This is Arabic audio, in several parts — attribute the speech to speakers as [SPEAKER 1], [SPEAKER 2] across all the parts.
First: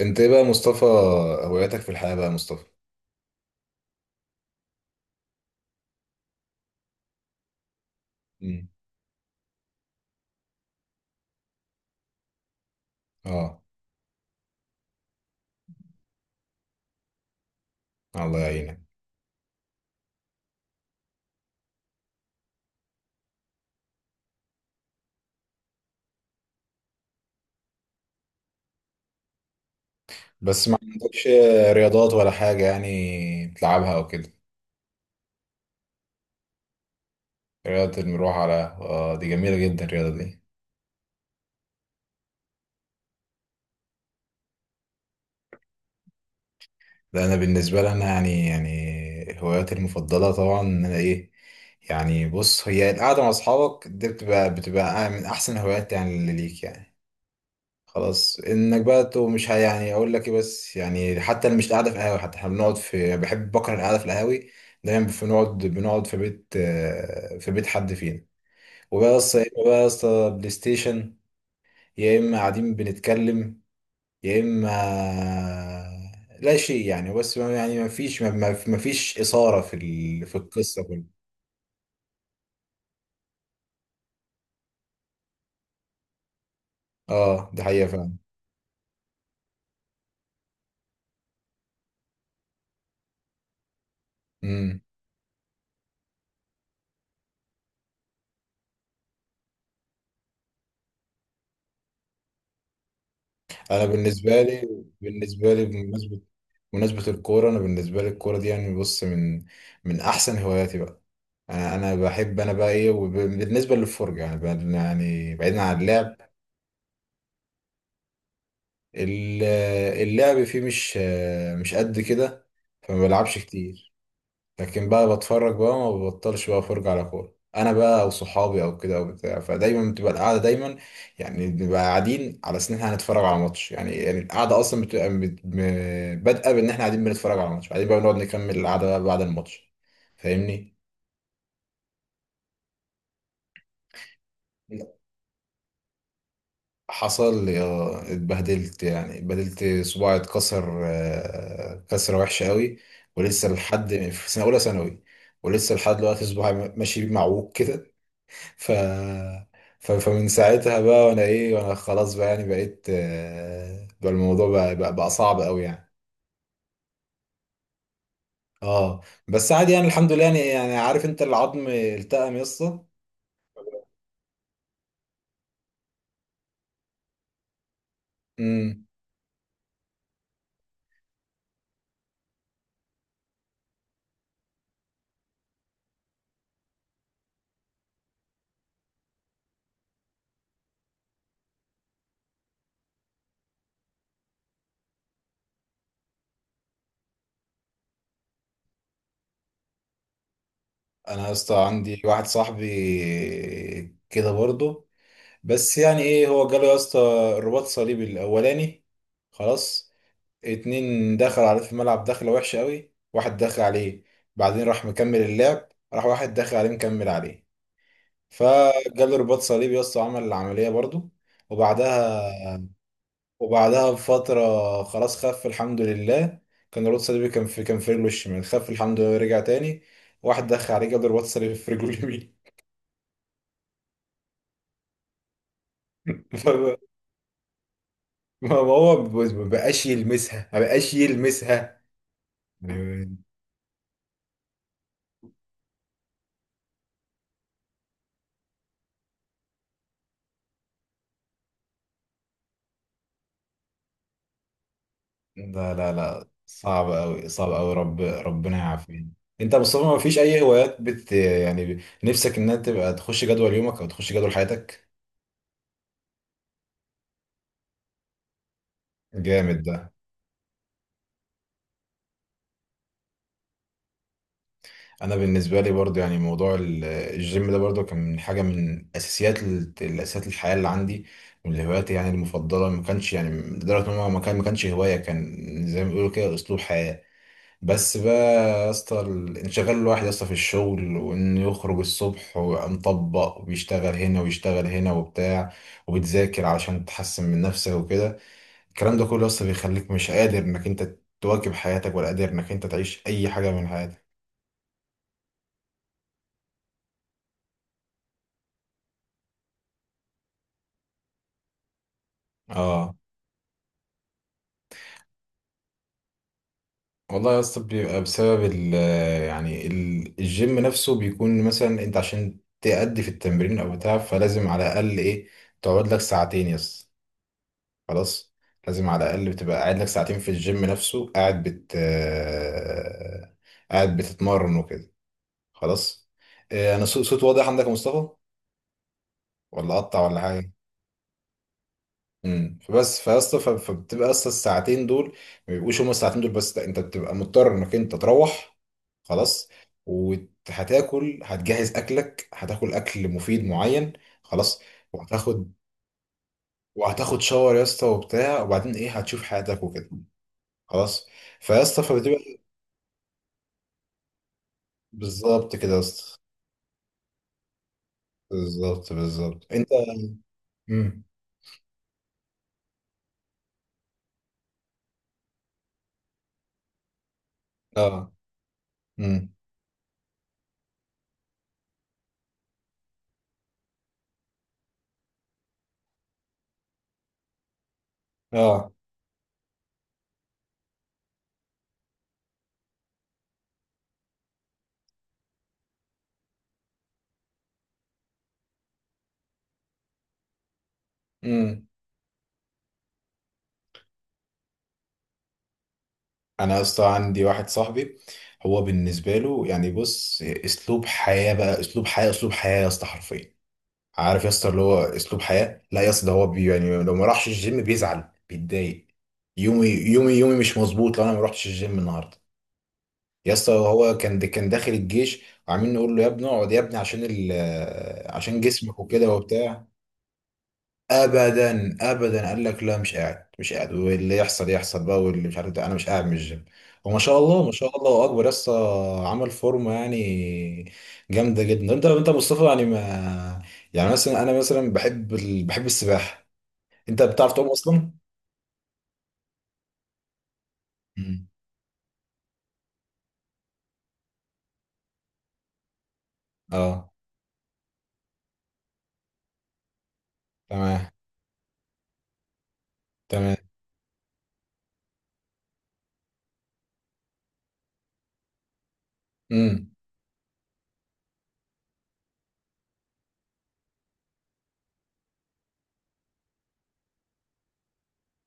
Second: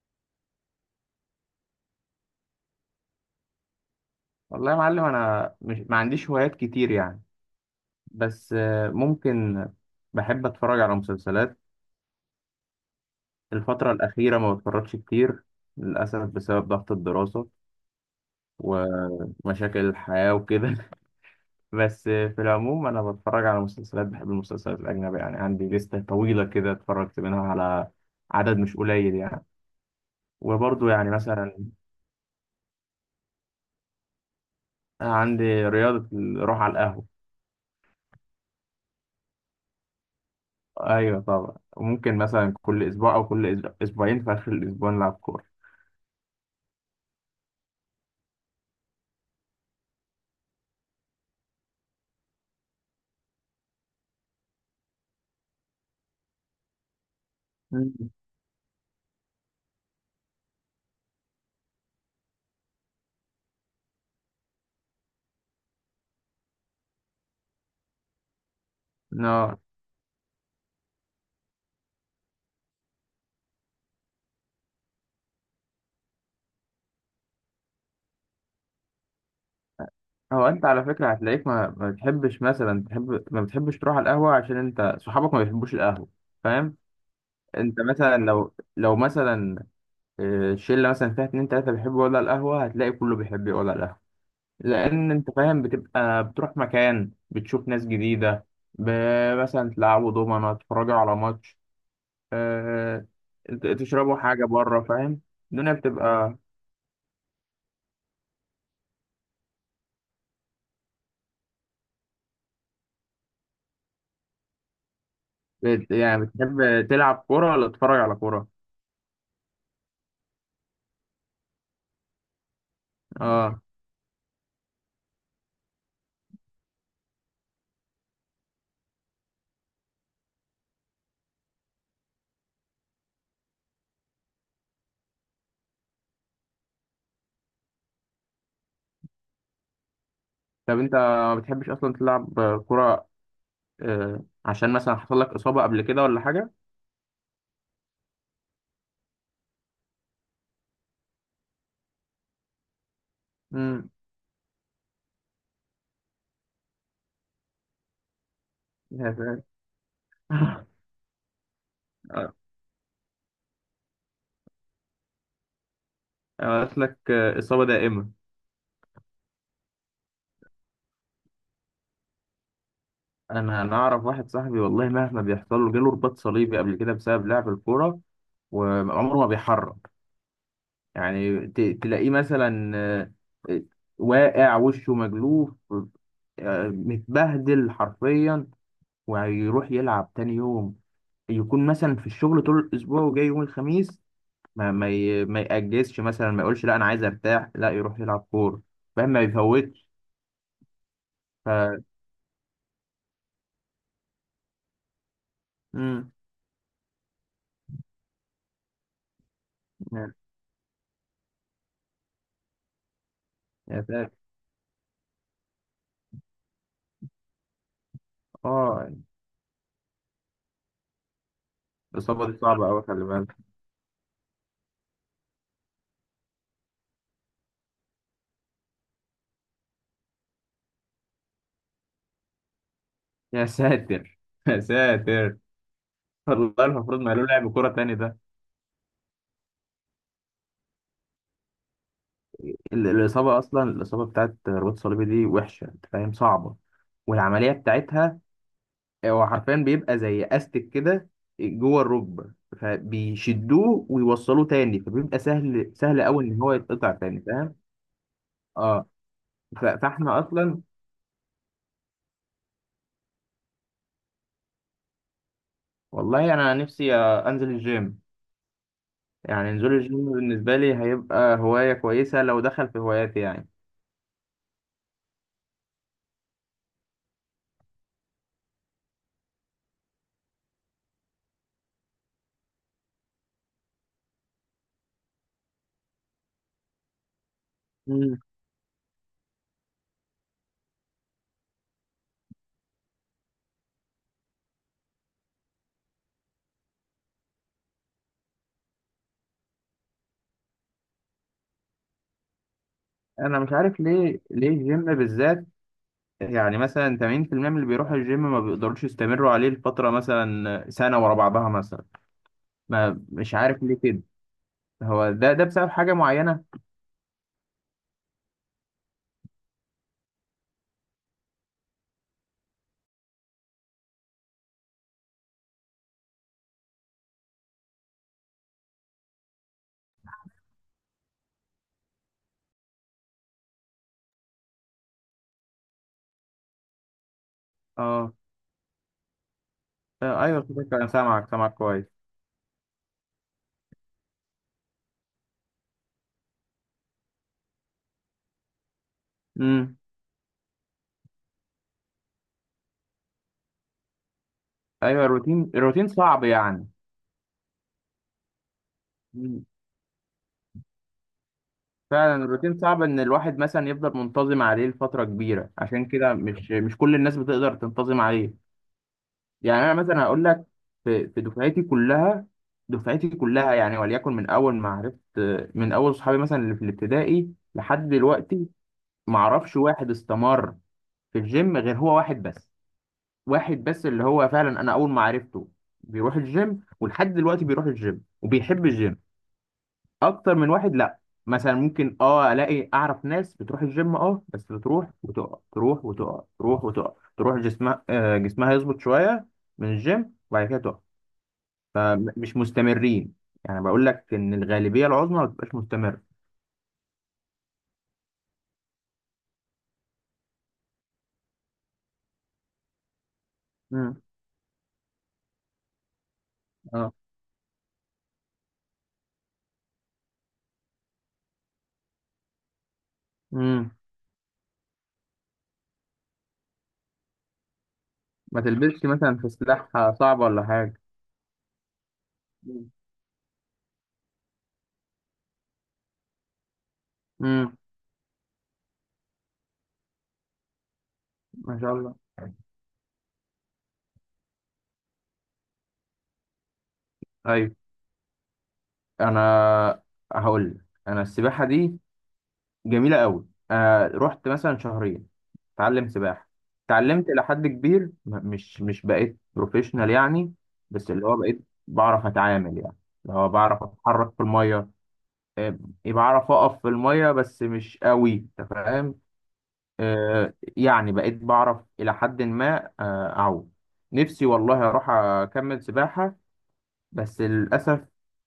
[SPEAKER 1] انت ايه بقى يا مصطفى؟ هواياتك في الحياة بقى يا مصطفى؟
[SPEAKER 2] والله يا معلم، انا مش ما عنديش هوايات كتير يعني. بس
[SPEAKER 1] مم.
[SPEAKER 2] ممكن. بحب اتفرج على مسلسلات.
[SPEAKER 1] اه.
[SPEAKER 2] الفترة الأخيرة ما بتفرجش كتير للأسف بسبب ضغط الدراسة
[SPEAKER 1] الله يعينك.
[SPEAKER 2] ومشاكل الحياة وكده. بس في العموم أنا بتفرج على مسلسلات. بحب المسلسلات الأجنبية يعني عندي لستة طويلة كده اتفرجت منها على عدد مش قليل يعني.
[SPEAKER 1] بس ما
[SPEAKER 2] وبرضه يعني
[SPEAKER 1] عندكش
[SPEAKER 2] مثلا
[SPEAKER 1] رياضات ولا حاجة يعني تلعبها او كده؟
[SPEAKER 2] عندي رياضة الروح على القهوة.
[SPEAKER 1] رياضة المروح على، اه دي جميلة جدا الرياضة دي.
[SPEAKER 2] أيوة طبعا، وممكن مثلا كل أسبوع أو كل أسبوعين في آخر الأسبوع نلعب كورة.
[SPEAKER 1] لا انا بالنسبة لي انا يعني هواياتي المفضلة طبعا ان انا ايه، يعني بص هي القعدة مع اصحابك دي بتبقى من احسن هوايات يعني اللي ليك يعني.
[SPEAKER 2] مم.
[SPEAKER 1] خلاص انك بقى تو مش يعني اقول لك ايه، بس يعني حتى اللي مش قاعده في قهاوي، حتى احنا بنقعد في، يعني بحب بكره القعده في القهاوي، دايما بنقعد في بيت، في بيت حد فينا. وبقى يا اسطى، يا
[SPEAKER 2] اه.
[SPEAKER 1] اما بقى يا اسطى بلاي ستيشن، يا اما قاعدين بنتكلم، يا اما لا شيء يعني. بس يعني ما فيش ما فيش اثاره في في
[SPEAKER 2] هو انت
[SPEAKER 1] القصه
[SPEAKER 2] على فكره
[SPEAKER 1] كلها.
[SPEAKER 2] هتلاقيك ما بتحبش، مثلا ما بتحبش تروح على القهوه عشان انت صحابك ما بيحبوش القهوه. فاهم؟
[SPEAKER 1] اه دي
[SPEAKER 2] انت
[SPEAKER 1] حقيقه فعلا.
[SPEAKER 2] مثلا لو مثلا شله مثلا فيها اتنين تلاته بيحبوا يقعدوا على القهوه، هتلاقي كله بيحب يقعد على القهوه.
[SPEAKER 1] امم،
[SPEAKER 2] لان انت فاهم بتبقى بتروح مكان، بتشوف ناس جديده، مثلا تلعبوا دومنه، تتفرجوا على ماتش، آه،
[SPEAKER 1] انا
[SPEAKER 2] تشربوا
[SPEAKER 1] بالنسبه
[SPEAKER 2] حاجه بره.
[SPEAKER 1] لي،
[SPEAKER 2] فاهم؟
[SPEAKER 1] بالنسبه لي
[SPEAKER 2] الدنيا
[SPEAKER 1] بمناسبه
[SPEAKER 2] بتبقى...
[SPEAKER 1] بمناسبة الكورة أنا بالنسبة لي الكورة دي يعني بص، من من أحسن هواياتي بقى. أنا بحب، أنا بقى إيه، وبالنسبة للفرجة يعني يعني بعيدا عن اللعب.
[SPEAKER 2] يعني بتحب تلعب كوره ولا تتفرج على كوره؟
[SPEAKER 1] ال- اللعب فيه مش، مش قد كده، فما بلعبش
[SPEAKER 2] اه.
[SPEAKER 1] كتير. لكن بقى بتفرج بقى، ما ببطلش بقى افرج على كورة انا بقى او صحابي او كده او بتاع، فدايما بتبقى القعده دايما يعني بنبقى قاعدين على اساس ان احنا هنتفرج على ماتش. يعني القعده اصلا بتبقى بادئه بان احنا قاعدين بنتفرج على ماتش، بعدين بقى بنقعد نكمل القعده بقى بعد الماتش. فاهمني؟
[SPEAKER 2] طب انت ما بتحبش اصلا تلعب كرة، عشان مثلا حصل لك اصابة قبل كده ولا حاجة؟
[SPEAKER 1] حصل يا، اتبهدلت، يعني اتبهدلت صباعي، اتكسر كسره وحشه قوي. ولسه لحد
[SPEAKER 2] امم.
[SPEAKER 1] في سنه اولى ثانوي، ولسه لحد دلوقتي صباعي ماشي معوج كده. ف...
[SPEAKER 2] يا ساتر.
[SPEAKER 1] فمن ساعتها بقى وانا ايه، وانا خلاص بقى،
[SPEAKER 2] آه،
[SPEAKER 1] يعني بقيت بقى الموضوع بقى صعب قوي يعني.
[SPEAKER 2] قالت لك اصابة دائمة؟
[SPEAKER 1] اه بس عادي يعني، الحمد لله، يعني يعني عارف انت العظم التئم يا اسطى.
[SPEAKER 2] انا اعرف واحد صاحبي والله مهما بيحصل له، جاله رباط صليبي قبل كده بسبب لعب الكورة،
[SPEAKER 1] امم.
[SPEAKER 2] وعمره ما بيحرك. يعني تلاقيه مثلا آه، واقع وشه مجلوف، متبهدل حرفيا، ويروح يلعب تاني يوم. يكون مثلا في الشغل طول الاسبوع وجاي يوم الخميس ما يأجزش، مثلا ما يقولش لا انا عايز ارتاح، لا يروح يلعب كوره. فاهم؟ ما بيفوتش.
[SPEAKER 1] انا يا
[SPEAKER 2] ف
[SPEAKER 1] اسطى عندي واحد صاحبي كده برضه، بس يعني
[SPEAKER 2] امم
[SPEAKER 1] ايه، هو جاله يا اسطى الرباط صليبي الاولاني، خلاص.
[SPEAKER 2] يا
[SPEAKER 1] اتنين دخل عليه في الملعب، دخله وحشه قوي، واحد دخل
[SPEAKER 2] يا
[SPEAKER 1] عليه،
[SPEAKER 2] ساتر.
[SPEAKER 1] بعدين راح مكمل اللعب، راح واحد دخل عليه مكمل عليه،
[SPEAKER 2] اه.
[SPEAKER 1] فجاله رباط صليبي يا اسطى، وعمل العملية برضو.
[SPEAKER 2] الاصابه دي
[SPEAKER 1] وبعدها،
[SPEAKER 2] صعبه قوي، خلي بالك.
[SPEAKER 1] وبعدها بفترة خلاص خف الحمد لله. كان رباط صليبي، كان في، كان في رجله الشمال، خف الحمد لله، رجع تاني واحد دخل عليه جاب له رباط صليبي في رجله اليمين.
[SPEAKER 2] يا ساتر. يا ساتر. والله
[SPEAKER 1] فما-
[SPEAKER 2] المفروض ما له لعب كوره تاني ده.
[SPEAKER 1] ما هو ما بقاش يلمسها، ما بقاش يلمسها، لا.
[SPEAKER 2] الاصابه اصلا، الاصابه بتاعت رباط الصليبي دي وحشه، انت فاهم، صعبه. والعمليه بتاعتها هو حرفيا بيبقى زي استك كده جوه الركبه، فبيشدوه ويوصلوه تاني، فبيبقى سهل
[SPEAKER 1] لا
[SPEAKER 2] سهل قوي
[SPEAKER 1] لا
[SPEAKER 2] ان هو يتقطع
[SPEAKER 1] صعب
[SPEAKER 2] تاني.
[SPEAKER 1] قوي، صعب
[SPEAKER 2] فاهم؟
[SPEAKER 1] قوي، ربنا
[SPEAKER 2] اه.
[SPEAKER 1] يعافينا. انت يا مصطفى ما فيش
[SPEAKER 2] فاحنا
[SPEAKER 1] اي
[SPEAKER 2] اصلا،
[SPEAKER 1] هوايات بت، يعني نفسك انها تبقى تخش جدول يومك او تخش جدول حياتك؟
[SPEAKER 2] والله انا نفسي انزل الجيم. يعني
[SPEAKER 1] جامد
[SPEAKER 2] نزول
[SPEAKER 1] ده.
[SPEAKER 2] الجيم بالنسبه لي هيبقى هوايه كويسه لو دخل في هواياتي يعني.
[SPEAKER 1] انا بالنسبه لي برضو يعني موضوع الجيم ده برضو كان من حاجه، من اساسيات الاساسيات الحياه اللي عندي، من هواياتي يعني المفضله. ما كانش يعني لدرجه ان هو ما كان، ما كانش هوايه، كان زي ما بيقولوا كده اسلوب حياه. بس بقى
[SPEAKER 2] مم.
[SPEAKER 1] يا اسطى انشغال الواحد يا اسطى في الشغل، وانه يخرج الصبح ويبقى مطبق وبيشتغل هنا ويشتغل هنا وبتاع، وبتذاكر علشان تحسن من نفسك وكده، الكلام ده كله يا اسطى بيخليك مش قادر انك انت تواكب حياتك، ولا قادر انك انت تعيش اي
[SPEAKER 2] انا
[SPEAKER 1] حاجه
[SPEAKER 2] مش
[SPEAKER 1] من
[SPEAKER 2] عارف
[SPEAKER 1] حياتك.
[SPEAKER 2] ليه الجيم بالذات؟ يعني مثلا 80% من اللي بيروحوا الجيم ما بيقدروش يستمروا عليه لفتره، مثلا سنه ورا بعضها مثلا.
[SPEAKER 1] اه.
[SPEAKER 2] ما مش عارف ليه كده. هو ده بسبب حاجه معينه؟
[SPEAKER 1] والله يا اسطى بيبقى بسبب ال، يعني الجيم نفسه بيكون مثلا انت عشان تأدي في التمرين او بتاع، فلازم على الاقل ايه، تقعد لك ساعتين يا اسطى، خلاص. لازم على الاقل بتبقى قاعد لك ساعتين في الجيم نفسه، قاعد بت قاعد بتتمرن وكده، خلاص. انا صوت واضح عندك يا مصطفى؟
[SPEAKER 2] اه.
[SPEAKER 1] ولا اقطع ولا
[SPEAKER 2] ايوه
[SPEAKER 1] حاجه؟
[SPEAKER 2] صدق، انا سامعك، سامعك كويس.
[SPEAKER 1] امم. فبس فيا اسطى فبتبقى اصلا الساعتين دول، ما بيبقوش هما الساعتين دول بس، لا انت بتبقى مضطر انك انت تروح، خلاص.
[SPEAKER 2] امم
[SPEAKER 1] وهتاكل، هتجهز اكلك، هتاكل اكل مفيد معين، خلاص.
[SPEAKER 2] ايوه الروتين،
[SPEAKER 1] وهتاخد
[SPEAKER 2] الروتين صعب يعني.
[SPEAKER 1] وهتاخد شاور يا اسطى وبتاع، وبعدين ايه، هتشوف حياتك وكده، خلاص. فيا اسطى
[SPEAKER 2] فعلا
[SPEAKER 1] فبتبقى،
[SPEAKER 2] الروتين صعب ان الواحد مثلا يفضل منتظم عليه لفتره كبيره،
[SPEAKER 1] بالظبط كده يا
[SPEAKER 2] عشان كده
[SPEAKER 1] اسطى،
[SPEAKER 2] مش كل الناس بتقدر تنتظم عليه.
[SPEAKER 1] بالظبط
[SPEAKER 2] يعني
[SPEAKER 1] انت.
[SPEAKER 2] انا مثلا هقول لك،
[SPEAKER 1] امم
[SPEAKER 2] في دفعتي كلها، دفعتي كلها يعني، وليكن من اول ما عرفت، من اول صحابي مثلا اللي في الابتدائي لحد
[SPEAKER 1] اه
[SPEAKER 2] دلوقتي، ما
[SPEAKER 1] امم
[SPEAKER 2] اعرفش واحد استمر في الجيم غير هو واحد بس. واحد بس اللي هو فعلا انا اول ما عرفته بيروح الجيم، ولحد دلوقتي بيروح الجيم وبيحب
[SPEAKER 1] اه
[SPEAKER 2] الجيم. اكتر من واحد لا. مثلا ممكن اه الاقي اعرف ناس بتروح الجيم، اه بس بتروح وتقع، تروح وتقع، تروح وتقع، تروح جسمها جسمها يظبط شويه من الجيم، وبعد كده تقع.
[SPEAKER 1] امم.
[SPEAKER 2] فمش مستمرين. يعني بقول لك ان الغالبيه العظمى ما بتبقاش مستمره.
[SPEAKER 1] انا يا اسطى عندي واحد صاحبي، هو بالنسبه له يعني بص اسلوب حياه بقى، اسلوب حياه، اسلوب حياه يا اسطى حرفيا.
[SPEAKER 2] امم
[SPEAKER 1] عارف يا اسطى اللي هو اسلوب حياه، لا يا اسطى ده هو بي، يعني
[SPEAKER 2] اه.
[SPEAKER 1] لو ما راحش الجيم بيزعل بيتضايق، يومي يومي يومي مش مظبوط لو انا ما رحتش الجيم النهارده. يا اسطى
[SPEAKER 2] امم
[SPEAKER 1] هو كان داخل الجيش، وعاملين نقول له يا ابني اقعد يا ابني عشان ال، عشان
[SPEAKER 2] ما
[SPEAKER 1] جسمك
[SPEAKER 2] تلبسش
[SPEAKER 1] وكده
[SPEAKER 2] مثلا في
[SPEAKER 1] وبتاع،
[SPEAKER 2] سلاح؟ صعبه ولا حاجه؟
[SPEAKER 1] ابدا ابدا. قال لك
[SPEAKER 2] مم.
[SPEAKER 1] لا، مش قاعد، مش قاعد، واللي يحصل يحصل بقى، واللي مش عارف ده انا مش قاعد من الجيم. وما شاء الله، ما
[SPEAKER 2] امم
[SPEAKER 1] شاء الله اكبر، لسه عمل فورمه يعني، جامده
[SPEAKER 2] ما شاء
[SPEAKER 1] جدا. انت
[SPEAKER 2] الله.
[SPEAKER 1] انت يا مصطفى يعني ما، يعني مثلا انا مثلا بحب بحب السباحه. انت بتعرف تعوم
[SPEAKER 2] طيب
[SPEAKER 1] اصلا؟
[SPEAKER 2] انا هقول لك، انا
[SPEAKER 1] امم.
[SPEAKER 2] السباحه دي جميلة قوي. آه رحت مثلا شهرين اتعلم سباحة،
[SPEAKER 1] اه
[SPEAKER 2] اتعلمت إلى حد كبير، مش بقيت بروفيشنال يعني.
[SPEAKER 1] تمام.
[SPEAKER 2] بس اللي هو بقيت بعرف أتعامل يعني، اللي هو
[SPEAKER 1] تمام.
[SPEAKER 2] بعرف أتحرك في المية. آه، يعني بعرف أقف في المية بس مش قوي. أنت فاهم؟
[SPEAKER 1] امم.
[SPEAKER 2] آه يعني بقيت بعرف إلى حد ما أعوم. نفسي والله أروح أكمل سباحة، بس للأسف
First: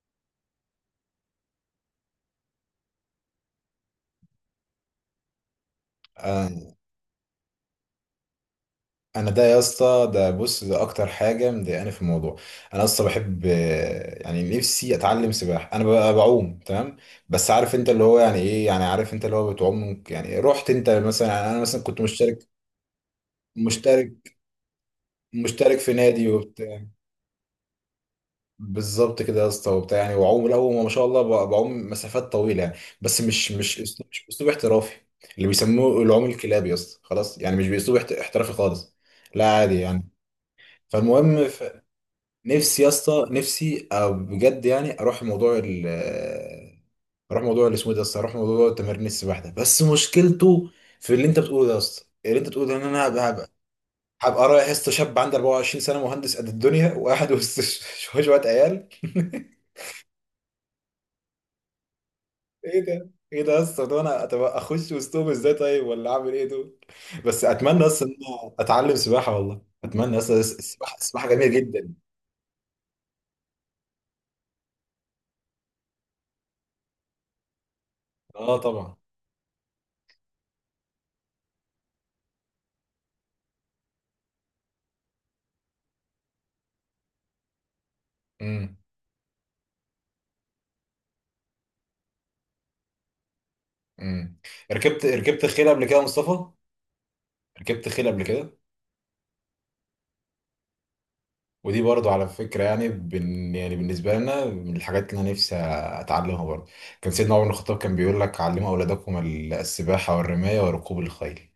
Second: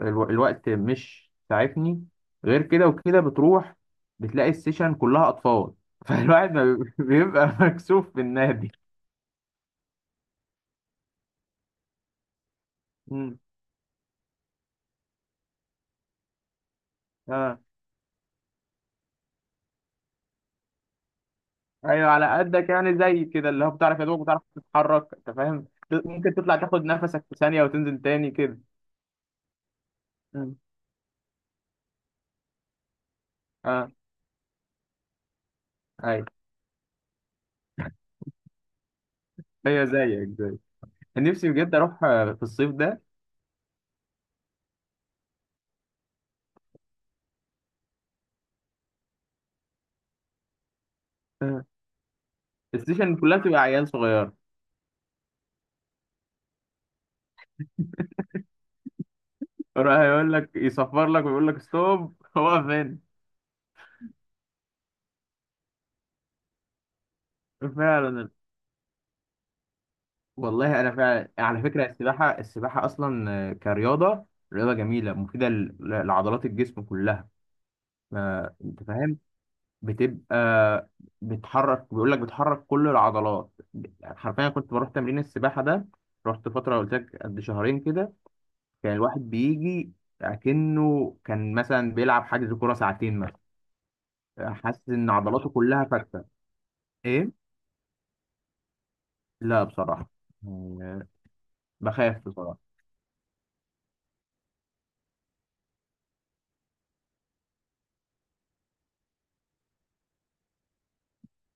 [SPEAKER 2] الوقت مش ساعدني. غير كده وكده بتروح بتلاقي السيشن كلها أطفال. فالواحد ما بيبقى مكسوف في النادي.
[SPEAKER 1] انا ده يا اسطى، ده بص ده اكتر حاجه مضايقاني في الموضوع. انا اصلا
[SPEAKER 2] مم.
[SPEAKER 1] بحب، يعني نفسي اتعلم سباحه. انا ببقى بعوم تمام، بس
[SPEAKER 2] اه،
[SPEAKER 1] عارف انت اللي هو يعني ايه، يعني عارف انت اللي هو بتعوم يعني رحت انت مثلا، يعني انا مثلا كنت
[SPEAKER 2] ايوه على
[SPEAKER 1] مشترك،
[SPEAKER 2] قدك يعني، زي كده اللي هو بتعرف يا
[SPEAKER 1] مشترك
[SPEAKER 2] دوبك، بتعرف تتحرك، انت فاهم.
[SPEAKER 1] مشترك في نادي
[SPEAKER 2] ممكن تطلع تاخد
[SPEAKER 1] وبتاع.
[SPEAKER 2] نفسك في ثانية وتنزل تاني كده.
[SPEAKER 1] بالظبط كده يا اسطى وبتاع، يعني وعوم
[SPEAKER 2] مم.
[SPEAKER 1] الاول ما شاء الله بعوم مسافات طويله يعني، بس مش، مش
[SPEAKER 2] اه،
[SPEAKER 1] اسلوب، مش اسلوب احترافي. اللي بيسموه العوم
[SPEAKER 2] ايوه.
[SPEAKER 1] الكلابي يا اسطى، خلاص يعني، مش باسلوب احترافي خالص، لا عادي
[SPEAKER 2] هي
[SPEAKER 1] يعني.
[SPEAKER 2] زيك زيك.
[SPEAKER 1] فالمهم،
[SPEAKER 2] نفسي بجد اروح في الصيف
[SPEAKER 1] نفسي يا
[SPEAKER 2] ده.
[SPEAKER 1] اسطى، نفسي أو بجد يعني، اروح موضوع ال، اروح موضوع اللي اسمه إيه ده يا اسطى، اروح موضوع تمارين السباحه ده. بس مشكلته في اللي انت
[SPEAKER 2] آه.
[SPEAKER 1] بتقوله ده يا اسطى، اللي انت بتقوله ده ان انا
[SPEAKER 2] السيشن
[SPEAKER 1] هبقى،
[SPEAKER 2] كلها
[SPEAKER 1] هبقى،
[SPEAKER 2] بتبقى عيال صغيرة،
[SPEAKER 1] هبقى رايح يا اسطى شاب عندي 24 سنه، مهندس قد الدنيا، وقاعد وسط شويه شويه عيال.
[SPEAKER 2] يروح يقول لك يصفر لك ويقول لك ستوب. واقف
[SPEAKER 1] ايه
[SPEAKER 2] هنا.
[SPEAKER 1] ده، ايه ده يا اسطى، ده انا طب اخش وسطهم ازاي طيب؟ ولا اعمل ايه دول؟ بس اتمنى اصلا ان
[SPEAKER 2] فعلا.
[SPEAKER 1] انا اتعلم سباحه، والله اتمنى اصلا،
[SPEAKER 2] والله انا
[SPEAKER 1] السباحه السباحه
[SPEAKER 2] فعلا
[SPEAKER 1] جميله
[SPEAKER 2] على فكره
[SPEAKER 1] جدا.
[SPEAKER 2] السباحه، السباحه اصلا كرياضه، رياضه جميله مفيده لعضلات الجسم كلها. ما
[SPEAKER 1] اه
[SPEAKER 2] انت
[SPEAKER 1] طبعا.
[SPEAKER 2] فاهم بتبقى بتحرك، بيقول لك بتحرك كل العضلات حرفيا. كنت بروح تمرين السباحه ده، رحت فتره قلت لك قد شهرين كده،
[SPEAKER 1] مم.
[SPEAKER 2] كان الواحد بيجي اكنه كان مثلا بيلعب حجز كوره ساعتين مثلا،
[SPEAKER 1] امم.
[SPEAKER 2] حاسس
[SPEAKER 1] ركبت،
[SPEAKER 2] ان
[SPEAKER 1] ركبت
[SPEAKER 2] عضلاته
[SPEAKER 1] خيل قبل
[SPEAKER 2] كلها
[SPEAKER 1] كده يا
[SPEAKER 2] فكه.
[SPEAKER 1] مصطفى؟
[SPEAKER 2] ايه؟
[SPEAKER 1] ركبت خيل قبل كده؟
[SPEAKER 2] لا بصراحه، آه،
[SPEAKER 1] ودي برضو
[SPEAKER 2] بخاف
[SPEAKER 1] على فكرة
[SPEAKER 2] بصراحه.
[SPEAKER 1] يعني بن، يعني بالنسبة لنا من الحاجات اللي أنا نفسي أتعلمها برضو. كان سيدنا عمر بن الخطاب كان بيقول لك علموا أولادكم السباحة والرماية وركوب الخيل.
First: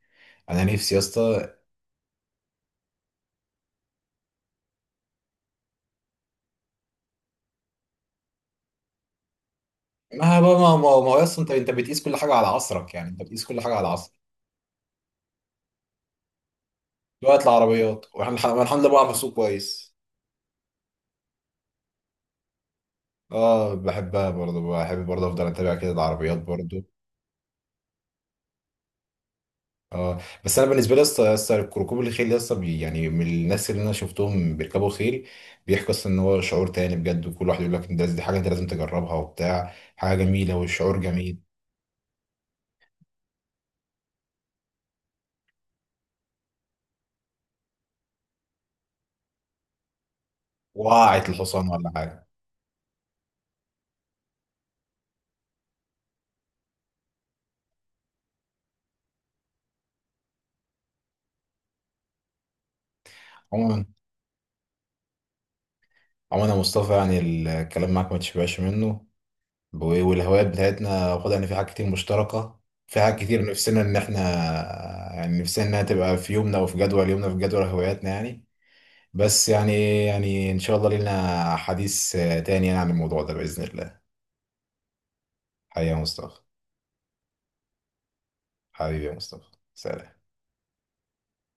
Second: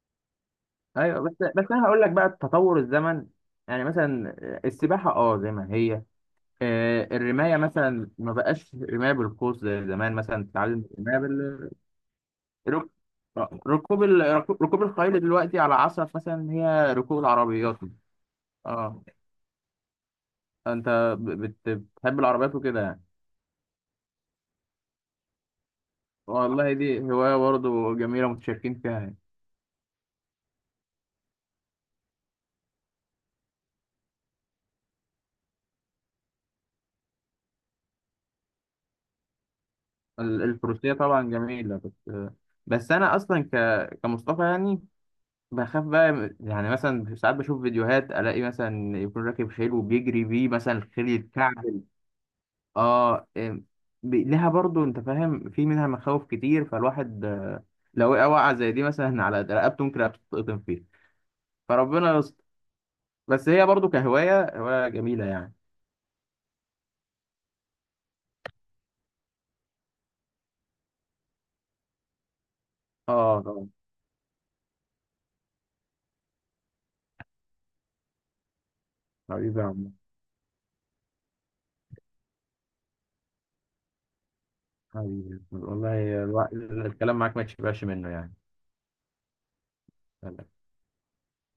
[SPEAKER 1] أنا نفسي يا
[SPEAKER 2] ايوه بس،
[SPEAKER 1] اسطى.
[SPEAKER 2] بس انا هقول لك بقى تطور الزمن. يعني مثلا السباحه اه زي ما هي، الرمايه مثلا ما بقاش رمايه بالقوس زي زمان،
[SPEAKER 1] ما
[SPEAKER 2] مثلا
[SPEAKER 1] بقى ما ما
[SPEAKER 2] تتعلم
[SPEAKER 1] ما هو
[SPEAKER 2] الرمايه
[SPEAKER 1] يا اسطى، أنت
[SPEAKER 2] بال
[SPEAKER 1] بتقيس كل حاجة على
[SPEAKER 2] رك-
[SPEAKER 1] عصرك، يعني أنت بتقيس
[SPEAKER 2] آه،
[SPEAKER 1] كل حاجة على
[SPEAKER 2] ركوب
[SPEAKER 1] عصرك
[SPEAKER 2] ال... ركوب الخيل دلوقتي على عصف مثلا، هي ركوب
[SPEAKER 1] دلوقتي
[SPEAKER 2] العربيات.
[SPEAKER 1] العربيات، وإحنا أنا الحمد لله
[SPEAKER 2] اه.
[SPEAKER 1] بعرف أسوق كويس.
[SPEAKER 2] انت بتحب العربيات وكده يعني؟
[SPEAKER 1] أه بحبها برضو، بحب برضو أفضل أتابع كده العربيات
[SPEAKER 2] والله
[SPEAKER 1] برضو.
[SPEAKER 2] دي هوايه برضه جميله متشاركين فيها يعني.
[SPEAKER 1] اه. بس انا بالنسبه لي يا اسطى، يا اسطى ركوب الخيل يا اسطى يعني من الناس اللي انا شفتهم بيركبوا خيل، بيحكوا اصلا ان هو شعور تاني بجد، وكل واحد يقول لك ده، دي حاجه انت لازم تجربها وبتاع، حاجه جميله
[SPEAKER 2] الفروسيه
[SPEAKER 1] والشعور
[SPEAKER 2] طبعا
[SPEAKER 1] جميل.
[SPEAKER 2] جميله، بس بس انا اصلا كمصطفى يعني بخاف بقى. يعني مثلا ساعات بشوف فيديوهات الاقي مثلا يكون راكب خيل وبيجري بيه مثلا، الخيل
[SPEAKER 1] وقعت الحصان
[SPEAKER 2] يتكعبل.
[SPEAKER 1] ولا حاجه؟
[SPEAKER 2] اه. لها برضو، انت فاهم، في منها مخاوف كتير. فالواحد لو وقع وقعة زي دي مثلا على رقبته ممكن تتقطم فيه، فربنا يستر. بس هي
[SPEAKER 1] عموما،
[SPEAKER 2] برضو كهواية هواية جميلة يعني.
[SPEAKER 1] عموما يا مصطفى يعني الكلام معاك ما تشبعش منه، و- والهوايات بتاعتنا واخد، يعني في حاجات كتير مشتركه، في حاجات
[SPEAKER 2] اه
[SPEAKER 1] كتير
[SPEAKER 2] طبعا.
[SPEAKER 1] نفسنا ان احنا يعني، نفسنا انها تبقى في يومنا وفي جدول يومنا، في جدول هواياتنا يعني. بس
[SPEAKER 2] حبيبي يا عم.
[SPEAKER 1] يعني، يعني ان شاء الله لينا حديث تاني يعني عن الموضوع ده باذن الله.
[SPEAKER 2] حبيبي
[SPEAKER 1] حبيبي يا
[SPEAKER 2] والله
[SPEAKER 1] مصطفى،
[SPEAKER 2] الكلام معاك ما تشبعش منه يعني.
[SPEAKER 1] حبيبي يا مصطفى، سلام.